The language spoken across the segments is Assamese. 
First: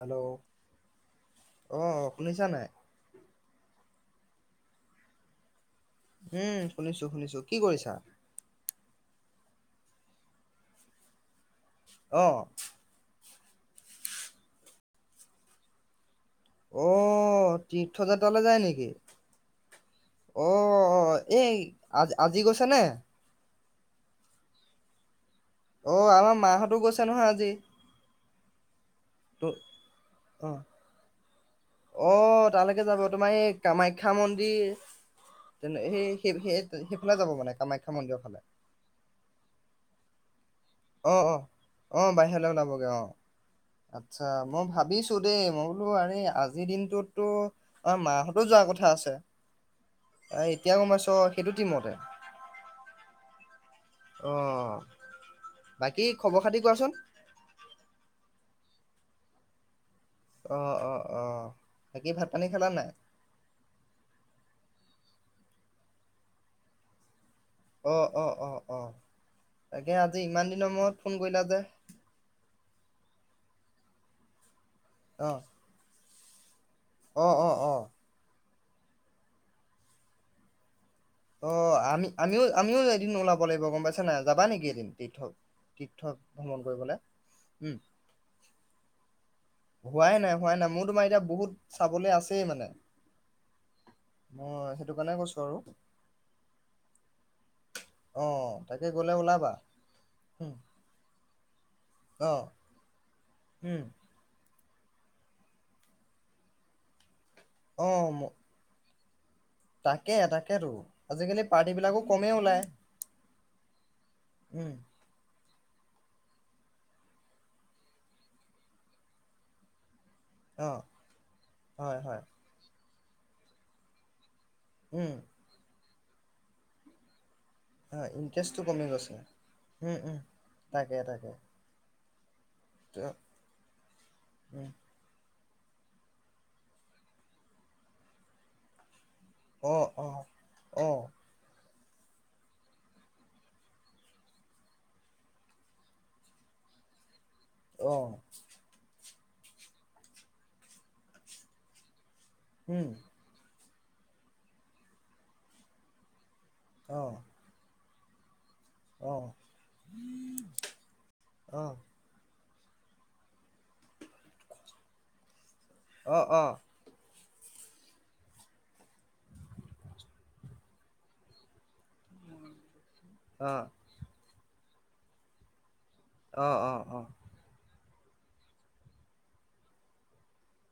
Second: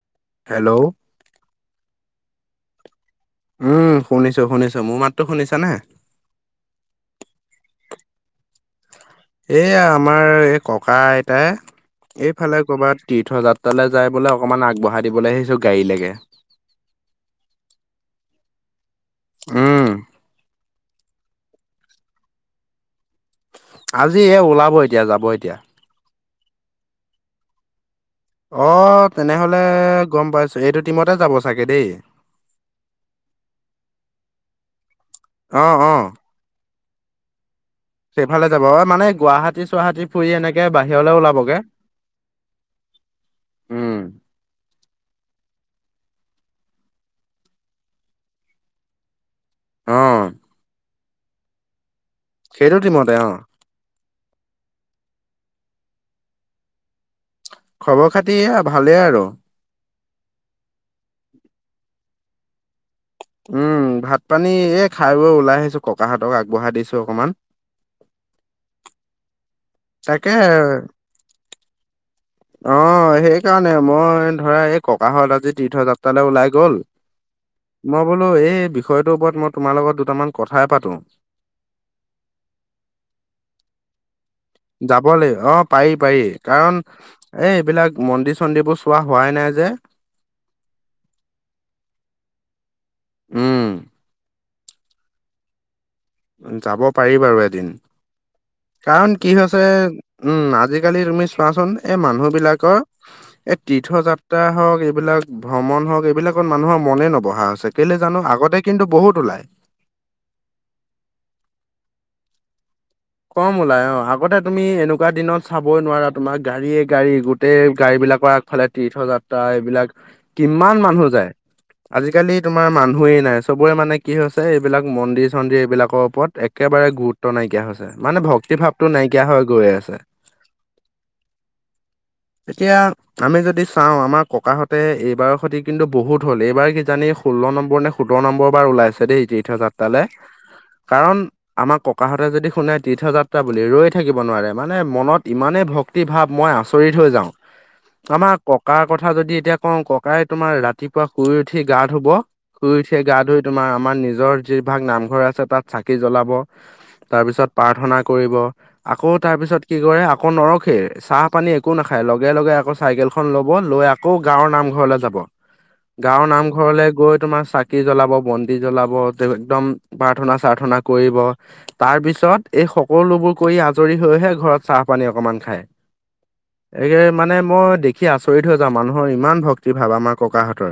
হেল্ল' হেল্ল' অ', শুনিছা নে? উম, শুনিছো শুনিছো মোৰ মাততো শুনিছা নে? উম, শুনিছো শুনিছো কি কৰিছা? এইয়া আমাৰ এই ককা আইতাই, অ এইফালে ক'ৰবাত তীৰ্থযাত্ৰালে যাই বোলে অকণমান আগবহাই দিবলে আহিছো গাড়ীলৈকে। অ', তীৰ্থযাত্ৰালে যায় নেকি? অ', উম অ, এই আ-আজি গৈছে নে? আজিহে ওলাব এতিয়া যাব এতিয়া। অ', আমাৰ মা হতো গৈছে নহয় আজি। অ', তো তেনেহলে গম অ পাইছো সেইটো টিমতে যাব চাগে দেই। অ', তালৈকে যাব তোমাৰ এই কামাখ্যা মন্দিৰ। তেনে অ', অ, [unintelligible] সেই ফালে যাব মানে কামাখ্যা। মন্দিৰৰ ফালে সেইফালে যাব অ মানে গুৱাহাটী চুৱাহাটী ফুৰি এনেকে বাহিৰ অ, অ, অ, বাহিৰলৈ ওলাবগে অ, উম আচ্ছা মই ভাবি ছোঁ দে মই বোলো আৰে আজিৰ দিনটোতো আমাৰ মা হতেও যোৱাৰ কথা আছে। অ' এতিয়া গম পাইছোঁ সেইটো টিমতে। সেইটো টিমতে অ, অ, বাকী খবৰ খাতি কোৱাচোন? খবৰ খাতি এ ভালে আৰু। অ', অ, অ, বাকী ভাত পানী খালা নে? উম, ভাত পানী এই খাই বৈ ওলাই আহিছো ককাহঁতক আগবঢ়াই দিছো অকণমান। অ', অ, অ, অ, তাকে আজি ইমান দিনৰ মূৰত ফোন কৰিলা যে? অ', সেইকাৰণে মই ধৰা এই ককাহঁত অ', আজি তীৰ্থযাত্ৰালৈ ওলাই গ'ল। অ', অ, অ, মই বোলো এই বিষয়টোৰ ওপৰত মই তোমাৰ লগত দুটামান কথাই পাতো। অ', আমি আমিও আমিও এদিন ওলাব লাগিব গম পাইছা নে যাবা নেকি? এদিন যাব তীৰ্থ লাগিব অ, পাৰি তীৰ্থ পাৰি ভ্ৰমণ কাৰণ, কৰিবলে? এই উম, এইবিলাক মন্দিৰ চন্দিৰবোৰ চোৱা হোৱাই নাই যে। হোৱাই নাই হোৱাই নাই মোৰ তোমাৰ এতিয়া বহুত, চাবলে আছেই মানে। উম, অ', সেইটো কাৰণে কৈছো আৰু। উম, যাব পাৰি বাৰু এদিন। অ', তাকে গ'লে কাৰণ কি ওলাবা। হৈছে উম, আজিকালি তুমি চোৱাচোন এই মানুহ অ', বিলাকৰ এই উম, তীৰ্থযাত্ৰা হওক এইবিলাক ভ্ৰমণ হওক এইবিলাকত মানুহৰ মনে নবহা [unintelligible] ছে কেলে জানো অ', আগতে কিন্তু বহুত ওলাই। তাকে তাকেতো আজিকালি পাৰ্টিবিলাকো কমেই ওলায়। কম উলাই অ, আগতে তুমি উম, এনু এনেকুৱা দিনত চাবই নোৱাৰা তোমাৰ গাড়ীয়ে গাড়ী গোটেই গাড়ীবিলাকৰ আগফালে তীৰ্থ যাত্ৰা এইবিলাক কিমান অ'। মানুহ যায়, হয় হয় আজিকালি তোমাৰ মানুহেই নাই চবৰে মানে- কি হৈছে এইবিলাক উম মন্দিৰ চন্দিৰ এইবিলাকৰ ওপৰত একেবাৰে গুৰুত্ব নাইকিয়া হৈছে। হয় মানে ভক্তি ইণ্টাৰেষ্টটো ভাৱটো কমি গৈছে নাইকিয়া হৈ গৈ আছে। উম উম তাকে তাকে এতিয়া, ত- আমি যদি চাওঁ আমাৰ উম ককাহঁতে এইবাৰৰ সতি কিন্তু বহুত হল এইবাৰ কি জানি ষোল্ল নম্বৰ নে সোতৰ নম্বৰৰ পৰা ওলাইছে দেই এই অ তীৰ্থযাত্ৰালে, অ অ কাৰণ, আমাৰ ককাহঁতে যদি শোনে তীৰ্থযাত্ৰা বুলি ৰৈ থাকিব নোৱাৰে, মানে মনত ইমানেই ভক্তি ভাৱ মই আচৰিত হৈ যাওঁ। অ আমাক- ককাৰ কথা যদি এতিয়া কওঁ ককাই তোমাৰ ৰাতিপুৱা শুই উঠি গা ধুব, শুই উম উঠিয় গা ধুই- তোমাৰ আমাৰ নিজৰ যিভাগ নামঘৰ আছে তাত চাকি জ্বলাব অ তাৰপিছত- প্ৰাৰ্থনা কৰিব আকৌ অ তাৰপিছত কি কৰে আকৌ নৰখেই চাহ পানী অ অ একো নাখ- খায়, লগে লগে আকৌ চাইকেলখন ল'ব লৈ- আকৌ গাঁৱৰ নামঘৰলৈ যাব গাঁৱৰ অ নামঘৰলৈ গৈ তোমাৰ চাকি জ্বলাব ব- ন্তি জ্বলাব একদম প্ৰাৰ্থনা চাৰ্থনা কৰিব তাৰ পিছত এই সকলোবোৰ অ কৰি আজৰি হৈহে ঘৰত চাহ পানী অকমান খায়। অ অ অ এইয়াই মানে মই দেখি আচৰিত হৈ যাওঁ মানুহৰ ইমান ভক্তি ভাৱ আমাৰ ককাহঁতৰ।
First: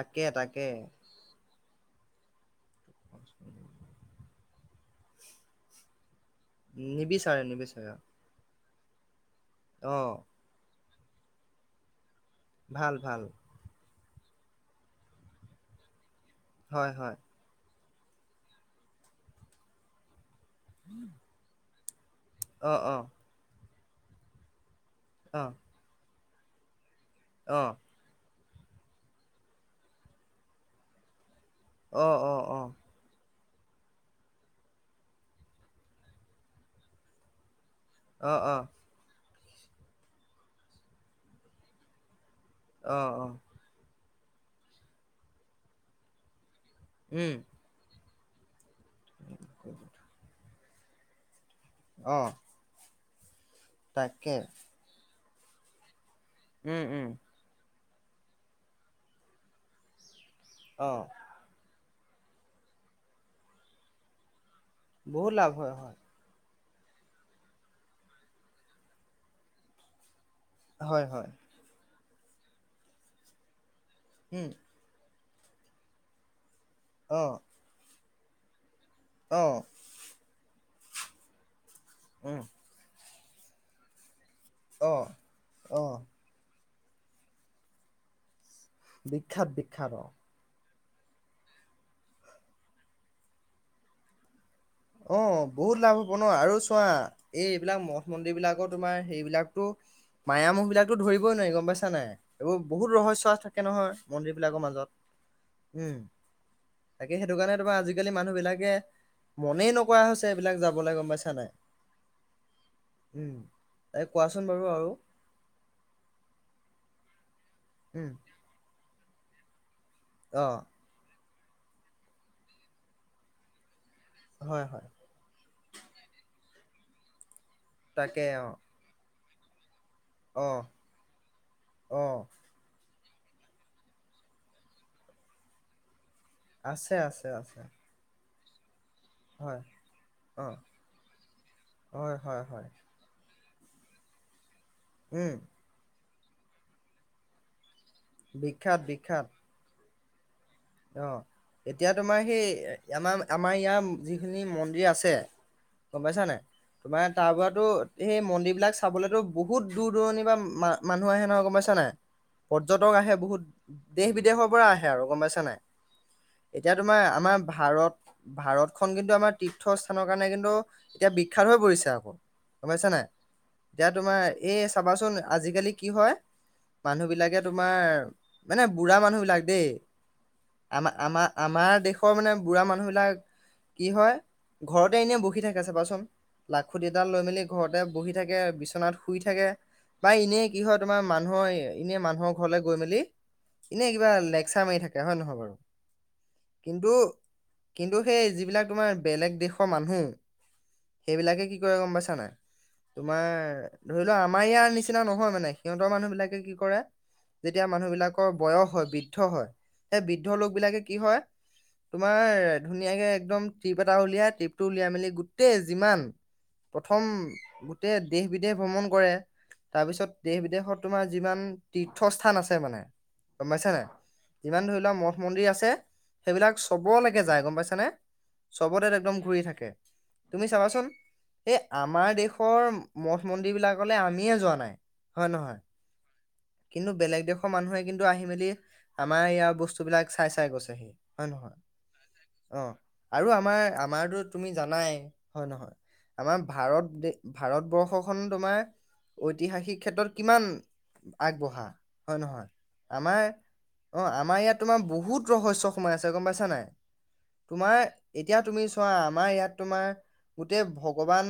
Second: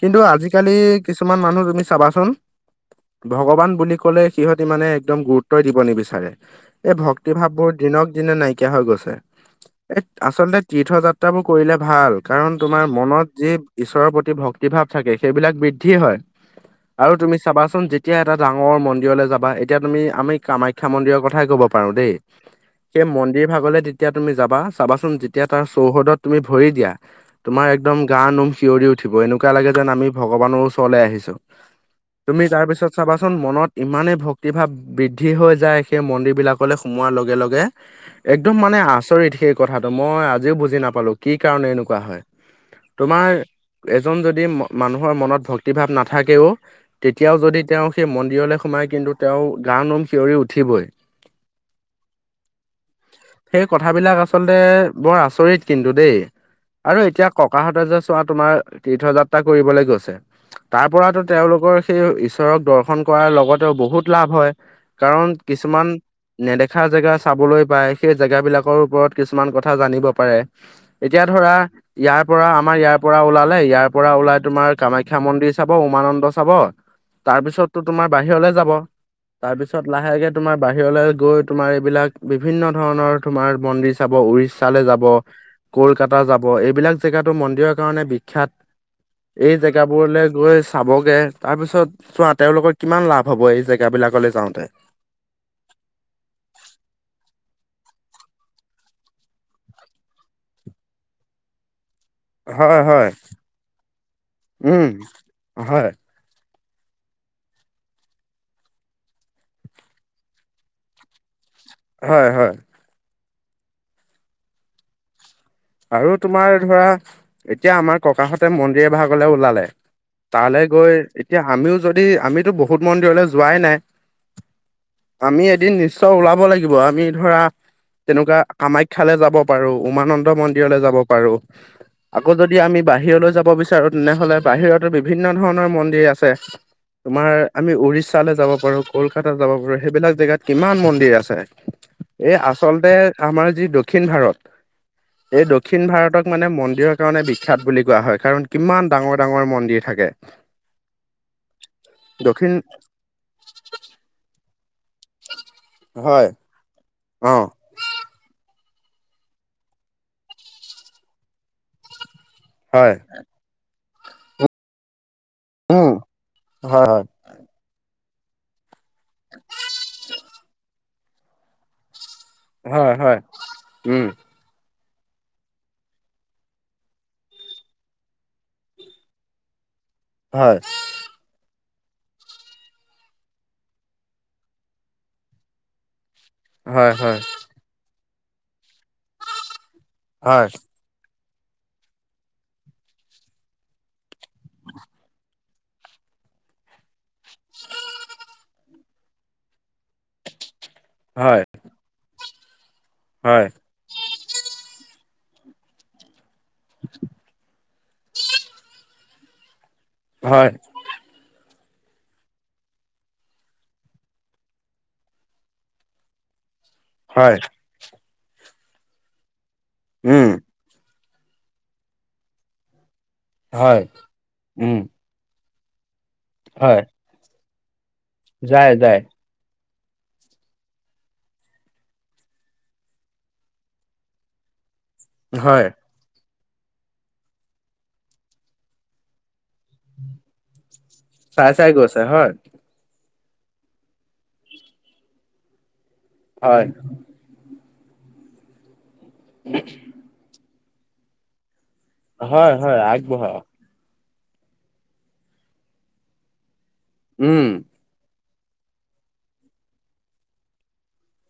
কিন্তু তাকে আজিকালি- কিছুমান মানুহ তুমি চাবাচোন ভগৱান বুলি ক'লে সিহঁত ইমানে একদম গুৰুত্বই দিব নিবিচ- চাৰে এই ভক্তি নিবিচাৰে ভাৱবোৰ নিবিচাৰে দিনক- দিনে নাইকিয়া হৈ গৈছে অ এই আচলতে তীৰ্থ যাত্ৰাবোৰ কৰিলে ভাল। কাৰণ তোমাৰ ভাল ভাল মনত যি ঈশ্বৰৰ প্ৰতি ভক্তি ভাৱ থাকে সেইবিলাক বৃদ্ধি হয়। হয় আৰু হয় তুমি চাবাচোন যেতিয়া এটা ডাঙৰ মন্দিৰলৈ যাবা এতিয়া তুমি আমি কামাখ্যা- খ্যা মন্দিৰৰ কথাই কব পাৰো দেই অ অ সেই মন্দিৰ ভাগলৈ তেতিয়া তুমি যাবা। চাবাচোন অ যেতিয়া তাৰ চৌহদত তুমি ভৰি দিয়া অ অ তুমাৰ একদম গা নোম শিয়ৰি- উঠিব, এনেকুৱা লাগে যেন আমি ভগৱানৰ ওচৰলৈ আহিছো। অ অ তুমি তাৰ পিছত- চাবাচোন মনত ইমানেই ভক্তিভাৱ বৃদ্ধি হৈ যায় সেই মন্দিৰবিলাকলৈ সোমোৱাৰ লগে লগে। অ অ একদম মানে আচৰিত সেই কথাটো মই আজিও বুজি নাপালো কি কাৰণে এনেকুৱা হয়। অ অ তোমাৰ এজন যদি মানুহৰ মনত ভক্তি ভাৱ নাথাকেও- উম তেতিয়াও যদি তেওঁ সেই মন্দিৰলৈ সোমায় কিন্তু তেওঁ গা নোম শিয়ৰি উঠিবই। অ সেই কথাবিলাক তাকে আচলতে বৰ আচৰিত কিন্তু দেই উম আৰু উম এতিয়া- ককাহঁতে যে চোৱা তোমাৰ তীৰ্থযাত্ৰা কৰিবলৈ গৈছে, তাৰ অ পৰা- তেওঁলোকৰ সেই ঈশ্বৰক দৰ্শন কৰাৰ লগতেও বহুত লাভ হয়। কাৰণ বহুত লাভ হয় কিছুমান হয়। নেদেখা জেগা চাবলৈ পাই সেই জেগাবিলাকৰ ওপৰত কিছুমান কথা জানিব পাৰে। হয় এতিয়া হয় ধৰা ইয়াৰ পৰা আমাৰ ইয়াৰ পৰা ওলালে, ইয়াৰ পৰা ওলাই উম তোমাৰ- কামাখ্যা মন্দিৰ চাব উমানন্দ চাব অ তাৰপিছতো তোমাৰ বাহিৰলৈ যাব। অ', তাৰপিছত- পিছত লাহেকে তোমাৰ বাহিৰলৈ গৈ তোমাৰ এইবিলাক উম। বিভিন্ন ধৰণৰ তোমাৰ মন্দিৰ চাব উৰি- তালে যাব, অ', অ', কলকাতা যাব এইবিলাক জেগাতো মন্দিৰৰ কাৰণে বিখ্যাত। বিখ্যাত এই জেগা বিখ্যাত অ'। বোৰলে- গৈ চাবগে তাৰ পিছত চোৱা তেওঁলোকৰ কিমান লাভ হব এই জেগা বিলাকলৈ যাওঁতে। অঁ বহুত লাভ হ'ব ন, আৰু চোৱা। এই এইবিলাক মঠ মন্দিৰ বিলাকো তোমাৰ সেইবিলাকতো- মায়া মোহ বিলাকতো ধৰিবই নোৱাৰি গম পাইছা নাই। এইবোৰ হয় বহুত হয় ৰহস্য থাকে নহয় মন্দিৰবিলাকৰ উম মাজত। হয় উম- তাকে সেইটো কাৰণে তোমাৰ আজিকালি মানুহ বিলাকে- মনেই নকৰা হৈছে এইবিলাক যাবলৈ গম পাইছা নাই। হয় হয়। এই কোৱাচোন বাৰু আৰু। আৰু তোমাৰ ধৰা এতিয়া আমাৰ উম, ককাহঁতে মন্দিৰ এভাগলে ওলালে অ', তালে গৈ এতিয়া আমিও যদি আমিতো বহুত মন্দিৰলৈ যোৱাই নাই হয় হয় আমি এদিন নিশ্চয় ওলাব লাগিব আমি ধৰা তাকে তেনেকুৱা অ', কামাইক শিক্ষালৈ যাব পাৰো উমানন্দ অ', মন্দিৰলৈ যাব পাৰো, অ', আকৌ যদি- যদি আমি বাহিৰলৈ যাব বিচাৰো তেনেহ'লে বাহিৰতো বিভিন্ন ধৰণৰ মন্দিৰ আছে। আছে, আছে, তোমাৰ আছে আমি উৰিষ্যালৈ যাব পাৰো। কলকাত যাব হয়, পাৰো সেইবিলাক জেগাত অ', কিমান মন্দিৰ আছে। হয়, এই হয়, হয়, আচলতে- আমাৰ যি দক্ষিণ ভাৰত উম। এই দক্ষিণ ভাৰতক মানে মন্দিৰৰ কাৰণে বিখ্যাত বুলি কোৱা হয় কাৰণ বিখ্যাত কিমান ডাঙৰ বিখ্যাত ডাঙৰ মন্দিৰ থাকে অ এতিয়া তোমাৰ সেই দক্ষিণ আমাৰ আমাৰ ইয়াৰ যিখিনি মন্দিৰ আছে গম পাইছা হয় নাই তোমাৰ অ তাৰ পৰাতো সেই মন্দিৰ বিলাক চাবলেতো বহুত দূৰ দূৰণিৰ পা মা মানুহ আহে নহয় গম পাইছা নাই হয় পৰ্যটক আহে বহুত দেশ বিদেশৰ পৰা আহে আৰু গম পাইছা নাই উম এতিয়া হয় তোমাৰ হয়। আমাৰ ভাৰত ভাৰতখন কিন্তু আমাৰ তীৰ্থস্থানৰ কাৰণে কিন্তু এতিয়া বিখ্যাত হৈ পৰিছে আকৌ গম পাইছা হয় নাই হয় এতিয়া উম। তোমাৰ এ চাবাচোন আজিকালি কি হয় মানুহবিলাকে তোমাৰ মানে বুঢ়া মানুহবিলাক দেই হয় আমা আমাৰ দেশৰ মানে বুঢ়া মানুহবিলাক কি হয় ঘৰতে এনেই বহি থাকে চাবাচোন লাখুটি হয় এডাল হয় লৈ মেলি ঘৰতে বহি থাকে বিচনাত শুই থাকে বা হয় এনেই কিহত তোমাৰ মানুহৰ এনে মানুহৰ ঘৰলে গৈ মেলি এনে কিবা লেকচাৰ মাৰি থাকে হয় নহয় বাৰু কিন্তু কিন্তু সেই যিবিলাক তোমাৰ বেলেগ দেশৰ মানুহ হয় সেইবিলাকে কি কৰে গম পাইছা নাই তোমাৰ ধৰি লোৱা আমাৰ ইয়াৰ নিচিনা নহয় মানে সিহঁতৰ মানুহ বিলাকে কি কৰে যেতিয়া মানুহবিলাকৰ বয়স হয় বৃদ্ধ হয় সেই বৃদ্ধ হয় লোক বিলাকে কি হয় তোমাৰ ধুনীয়াকে একদম ট্ৰিপ এটা উলিয়াই ট্ৰিপটো উলিয়াই মেলি গোটেই যিমান প্ৰথম হয় গোটেই দেশ বিদেশ ভ্ৰমণ কৰে তাৰপিছত উম দেশ বিদেশত তোমাৰ যিমান তীৰ্থস্থান আছে মানে গম পাইছা হয় নাই যিমান উম ধৰি লোৱা মঠ মন্দিৰ আছে সেইবিলাক হয় চবলেকে যায় গম পাইছা নে যায় চবতে যায় একদম ঘূৰি থাকে তুমি চাবাচোন এই আমাৰ দেশৰ মঠ মন্দিৰ বিলাকলে আমিয়ে যোৱা নাই হয় নহয় কিন্তু বেলেগ দেশৰ মানুহে কিন্তু আহি মেলি আমাৰ ইয়াৰ বস্তু বস্তুবিলাক চাই চাই গৈছেহি হয় চাই নহয় চাই গৈছে হয় অ আৰু আমাৰ আমাৰতো তুমি জানাই হয় নহয় আমাৰ হয় ভাৰত দে ভাৰতবৰ্ষখন তোমাৰ ঐতিহাসিক ক্ষেত্ৰত কিমান আগবঢ়া হয় নহয় হয় আমাৰ আগবঢ়া অ আমাৰ ইয়াত তোমাৰ বহুত ৰহস্য সোমাই আছে গম পাইছা নাই উম তোমাৰ এতিয়া তুমি চোৱা আমাৰ ইয়াত তোমাৰ গোটেই ভগৱান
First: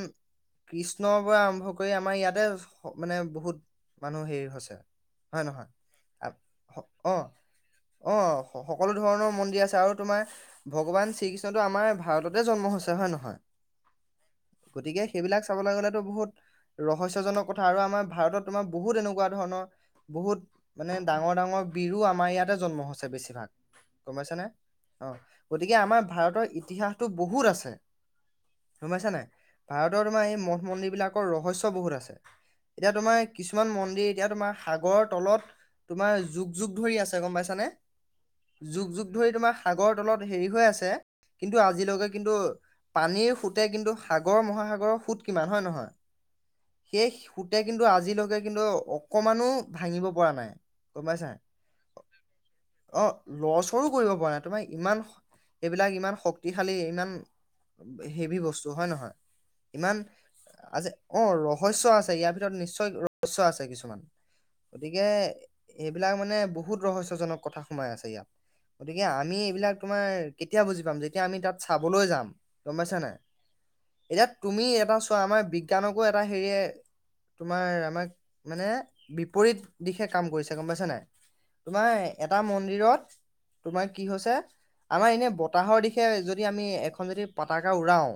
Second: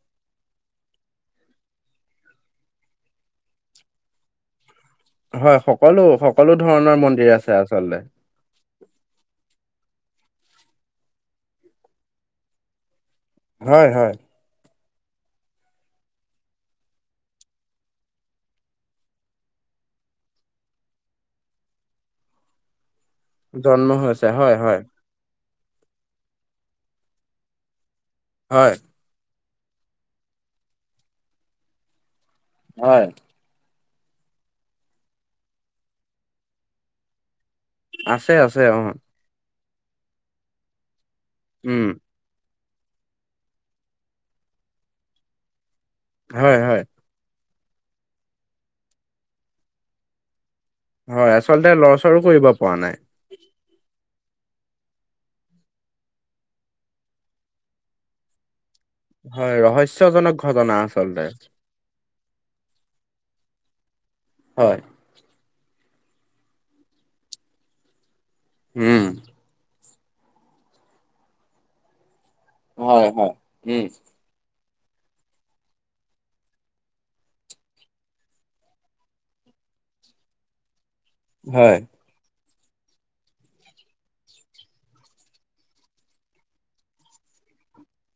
কৃষ্ণৰ পৰা আৰম্ভ কৰি আমাৰ ইয়াতে মানে বহুত মানুহ হেৰি হৈছে হয় নহয় সকলো সকলো আক ধৰণৰ অ মন্দিৰ আছে আচলতে অ সকলো ধৰণৰ মন্দিৰ আছে আৰু তোমাৰ ভগৱান শ্ৰীকৃষ্ণটো আমাৰ ভাৰততে জন্ম হৈছে হয় নহয় হয় হয় গতিকে সেইবিলাক চাবলে গ'লেতো বহুত ৰহস্যজনক কথা আৰু আমাৰ ভাৰতত তোমাৰ বহুত এনেকুৱা ধৰণৰ বহুত মানে ডাঙৰ ডাঙৰ বিৰো আমাৰ ইয়াতে জন্ম হৈছে বেছিভাগ জন্ম গম হৈছে পাইছা নে হয় হয় অ গতিকে আমাৰ ভাৰতৰ ইতিহাসটো বহুত আছে। হয়। গম পাইছা নাই ভাৰতৰ তোমাৰ এই মঠ মন্দিৰ, বিলাকৰ ৰহস্য বহুত আছে। এতিয়া হয় তোমাৰ- কিছুমান মন্দিৰ, এতিয়া তোমাৰ সাগৰৰ, তলত তোমাৰ যুগ যুগ ধৰি আছে গম পাইছানে। আছে আছে অ যুগ যুগ ধৰি তোমাৰ সাগৰ তলত হেৰি হৈ আছে কিন্তু উম আজিলৈকে কিন্তু পানীৰ সোতে কিন্তু সাগৰ মহাসাগৰৰ সুত কিমান হয় নহয় হয় হয় সেই সুতে কিন্তু আজিলৈকে কিন্তু অকমানো ভাঙিব পৰা নাই গম পাইছা হয় আচলতে লৰচৰো কৰিব পৰা নাই অ লৰচৰো কৰিব পৰা নাই তোমাৰ ইমান এইবিলাক ইমান শক্তিশালী ইমান হেভি বস্তু হয় নহয় হয় ইমান ৰহস্যজনক ঘটনা আজি অ আচলতে ৰ হস্য আছে ইয়াৰ ভিতৰত নিশ্চয় ৰহস্য আছে কিছুমান হয় গতিকে সেইবিলাক মানে বহুত ৰহস্যজনক কথা সোমাই আছে ইয়াত গতিকে উম আমি এইবিলাক তোমাৰ কেতিয়া বুজি পাম যেতিয়া আমি তাত চাবলৈ যাম গম পাইছা হয় নাই। হয় উম এতিয়া তুমি এটা চোৱা আমাৰ বিজ্ঞানকো এটা হেৰিয়ে তোমাৰ আমাক মানে বিপৰীত দিশে কাম কৰিছে গম পাইছে নাই হয় তোমাৰ এটা মন্দিৰত তোমাৰ কি হৈছে- আমাৰ এনে বতাহৰ দিশে যদি আমি এখন যদি পতাকা উৰাও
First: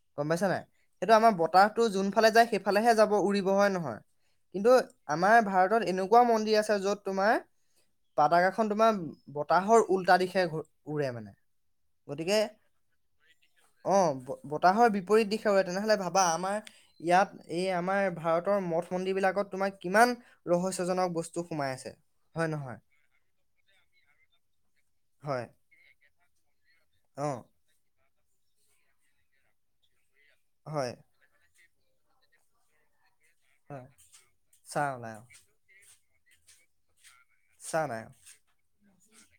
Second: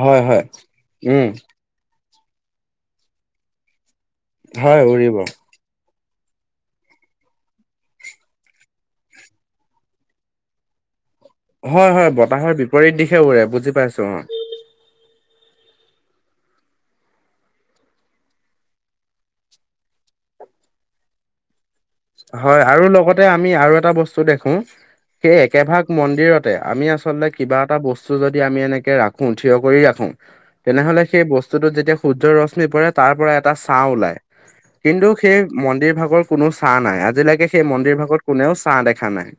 হয় গম হয় পাইছা নাই সেইটো উম আমাৰ বতাহ তো যোন ফালে যায় সেইফালেহে যাব উৰিব হয় নহয় কিন্তু- হয় উৰিব আমাৰ ভাৰতত এনেকোৱাও মন্দিৰ আছে, যত তোমাৰ পতাকাখন তোমাৰ বতাহৰ উলটা দিশে উৰে মানে। হয় হয় গতিকে বতাহৰ বিপৰীত দিশে উৰে বুজি পাইছো অ বতাহৰ বিপৰীত দিশে তেনেহ'লে ভাবা আমাৰ ইয়াত এই আমাৰ ভাৰতৰ মঠ-মন্দিৰ বিলাকত তোমাৰ কিমান ৰহস্যজনক বস্তু সোমাই আছে। হয় আৰু লগতে আমি আৰু এটা বস্তু দেখো- সেই হয় একেভাগ মন্দিৰতে আমি অ আচলতে কিবা এটা বস্তু যদি আমি এনেকে ৰাখো থিয় কৰি ৰাখো হয় তেনেহলে সেই ব স্তুটোত যেতিয়া সূৰ্যৰ ৰশ্মি পৰে তাৰ পৰা এটা হয় ছাঁহ ওলাই চাহ কিন্তু ওলাই অ সেই মন্দিৰ ভাগৰ কোনো ছাঁ নাই আজিলৈকে সেই চাহ মন্দিৰ নাই অ। ভাগত কোনেও ছাঁ দেখা নাই।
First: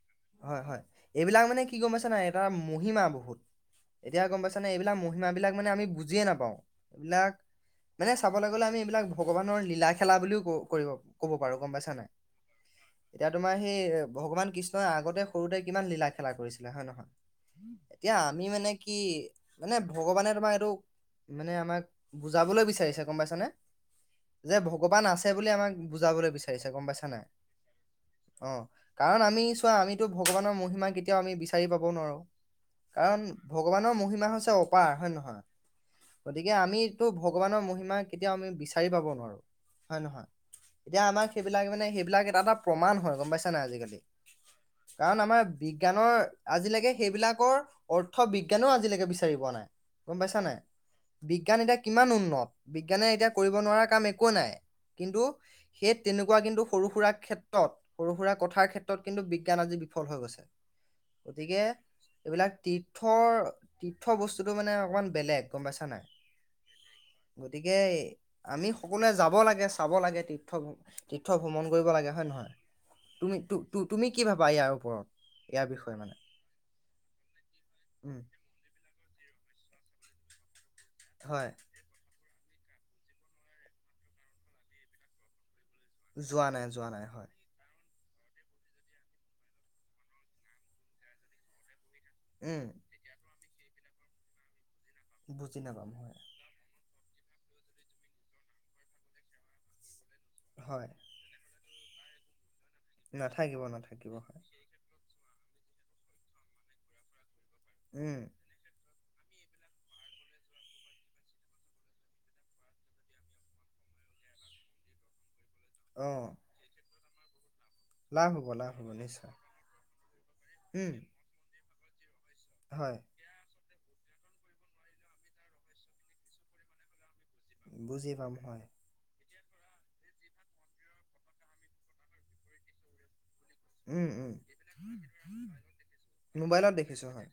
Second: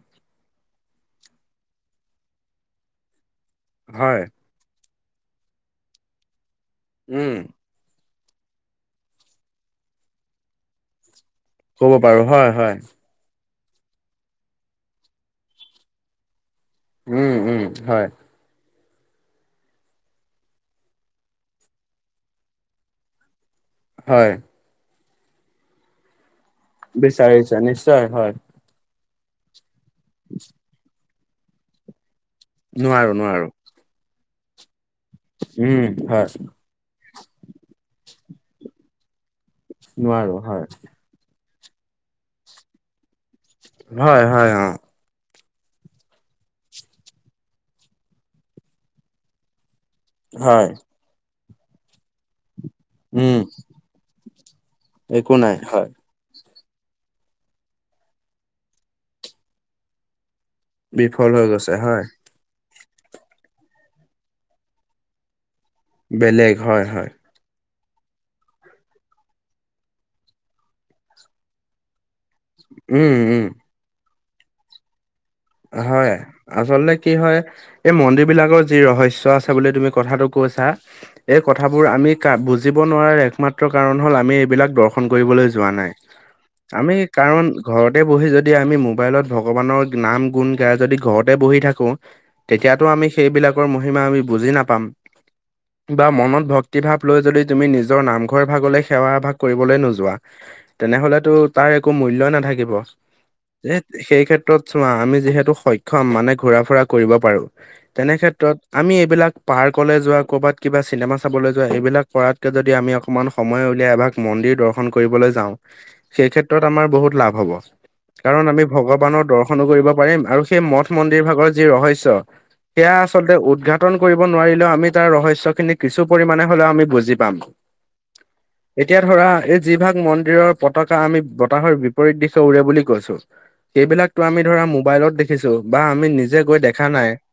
হয় হয় এইবিলাক মানে কি গম পাইছা নাই এটা মহিমা বহুত হয় এতিয়া গম পাইছে মানে এইবিলাক মহিমাবিলাক মানে আমি বুজিয়ে নাপাও উম এইবিলাক- মানে চাবলৈ গ'লে আমি এইবিলাক ভগৱানৰ লীলা খেলা বুলিও ক কৰিব ক'ব পাৰো গম ক'ব পাইছা নাই পাৰো হয় হয়। এতিয়া তোমাৰ সেই ভগৱান কৃষ্ণই আগতে সৰুতে কিমান লীলা খেলা কৰিছে। হয় উম উম নহয় হয় এতিয়া আমি মানে কি মানে ভগৱানে তোমাৰ এইটো মানে আমাক বুজাবলৈ বিচাৰিছে গম পাইছানে। হয়। যে ভগৱান আছে বুলি আমাক বুজাবলৈ বিচাৰি বিচাৰিছে নিশ্চয় হয়। অ কাৰণ আমি চোৱা আমিতো ভগৱানৰ মহিমা কেতিয়াও আমি বিচাৰি পাব নোৱাৰো নোৱাৰো কাৰণ নোৱাৰো ভ ভগৱানৰ মহিমা হৈছে অপাৰ হয় নে নহয় উম হয় গতিকে আমি- টো ভগৱানৰ মহিমা কেতিয়াও আমি বিচাৰি পাব নোৱাৰো হয় নহয় নোৱাৰো হয় এতিয়া আমাক সেইবিলাক মানে সেইবিলাক এটা এটা প্ৰমাণ হয় গম পাইছা নাই আজিকালি হয় হয় অ কাৰণ আমাৰ বিজ্ঞানৰ আজিলৈকে সেইবিলাকৰ- অৰ্থ বিজ্ঞানেও আজিলৈকে বিচাৰি পোৱা নাই গম পাইছা নাই হয় বিজ্ঞান এতিয়া কিমান উন্নত বিজ্ঞানে এতিয়া উম কৰিব নোৱাৰা কাম একো নাই কিন্তু একো নাই হয় সেই তেনেকোৱা কিন্তু সৰু সুৰা ক্ষেত্ৰত সৰু সুৰা কথাৰ ক্ষেত্ৰত কিন্তু বিজ্ঞান আজি বিফল হৈ গৈছে। বিফল হৈ গতিকে গৈছে হয়। এইবিলাক তীৰ্থৰ তীৰ্থ বস্তুটো মানে অকণমান বেলেগ গম পাইছা নাই। বেলেগ হয়-হয়। গতিকে আমি সকলোৱে যাব লাগে চাব লাগে তীৰ্থ তীৰ্থ ভ্ৰমণ কৰিব লাগে হয় নহয় উম তুমি উম তু তু তুমি কি ভাবা ইয়াৰ ওপৰত ইয়াৰ বিষয়ে হয় মানে? আচলতে কি হয় এই উম। মন্দিৰ বিলাকৰ যি ৰহস্য আছে এতিয়া বোলে তুমি কথাটো কৈছা, এই হয় কথাবোৰ আমি কা বুজিব নোৱাৰাৰ একমাত্ৰ কাৰণ হ'ল আমি এইবিলাক দৰ্শন কৰিবলৈ যোৱা নাই। যোৱা নাই যোৱা আমি নাই হয় কাৰণ ঘৰতে বহি যদি আমি মোবাইলত ভগৱানৰ নাম, গুণ গাই যদি ঘৰতে বহি থাকোঁ, উম তেতিয়াতো আমি সেইবিলাকৰ মহিমা আমি বুজি নাপাম। বুজি নাপাম বা হয় মনত ভক্তি ভক্তি ভাৱ লৈ যদি তুমি নিজৰ নামঘৰ এভাগলৈ সেৱা এভাগ কৰিবলৈ নোযোৱা হয় তেনেহ'লে টো তাৰ একো মূল্যই নাথাকিব। নাথাকিব নাথাকিব সেই হয় ক্ষেত্ৰত চোৱা আমি যিহেতু সক্ষম মানে ঘূৰা ফুৰা কৰিব পাৰোঁ তেনে উম ক্ষেত্ৰত আমি এইবিলাক পাৰ্কলৈ যোৱা, কৰ'বাত কিবা চিনেমা চাবলৈ যোৱা এইবিলাক কৰাতকে যদি আমি অকমান সময় উলিয়াই এভাগ মন্দিৰ দৰ্শন কৰিবলৈ যাওঁ অ সেই ক্ষেত্ৰত আমাৰ বহুত লাভ হ'ব। লাভ হ'ব কাৰণ আমি লাভ হ'ব ভগৱানৰ নিশ্চয় দৰ্শনো কৰিব পাৰিম আৰু সেই উম মঠ-মন্দিৰ ভাগৰ যি ৰহস্য সেয়া হয় আচলতে উৎঘাটন কৰিব নোৱাৰিলেও আমি তাৰ ৰহস্যখিনি কিছু পৰিমাণে হ'লেও আমি বুজি পাম। বুজি পাম হয়। এতিয়া ধৰা এই যিভাগ মন্দিৰৰ পতাকা আমি বতাহৰ বিপৰীত দিশে উৰে বুলি কৈছোঁ উম সেইবিলাকটো উম আমি ধৰা মোবাইলত দেখিছো বা আমি নিজে গৈ মোবাইলত দেখা দেখিছো নাই হয়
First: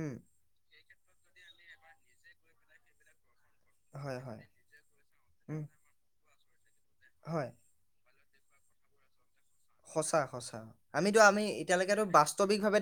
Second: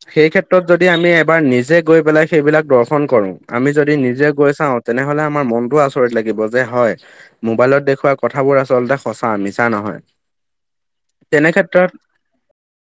উম সেই ক্ষেত্ৰত ত যদি আমি এবাৰ নিজে গৈ পেলাই সেইবিলাক দৰ্শন কৰোঁ আমি যদি হয় নিজে হয় গৈ চাওঁ, তেনেহ'লে আমাৰ উম মনটোও আচৰিত লাগিব যে হয় হয় মোবাইলত দেখুওৱা কথাবোৰ আচলতে সঁচা [unintelligible] সঁচা-সঁচা আমিতো আমি তেনে ক্ষেত্ৰত এতিয়ালৈকেতো বাস্তৱিকভাৱে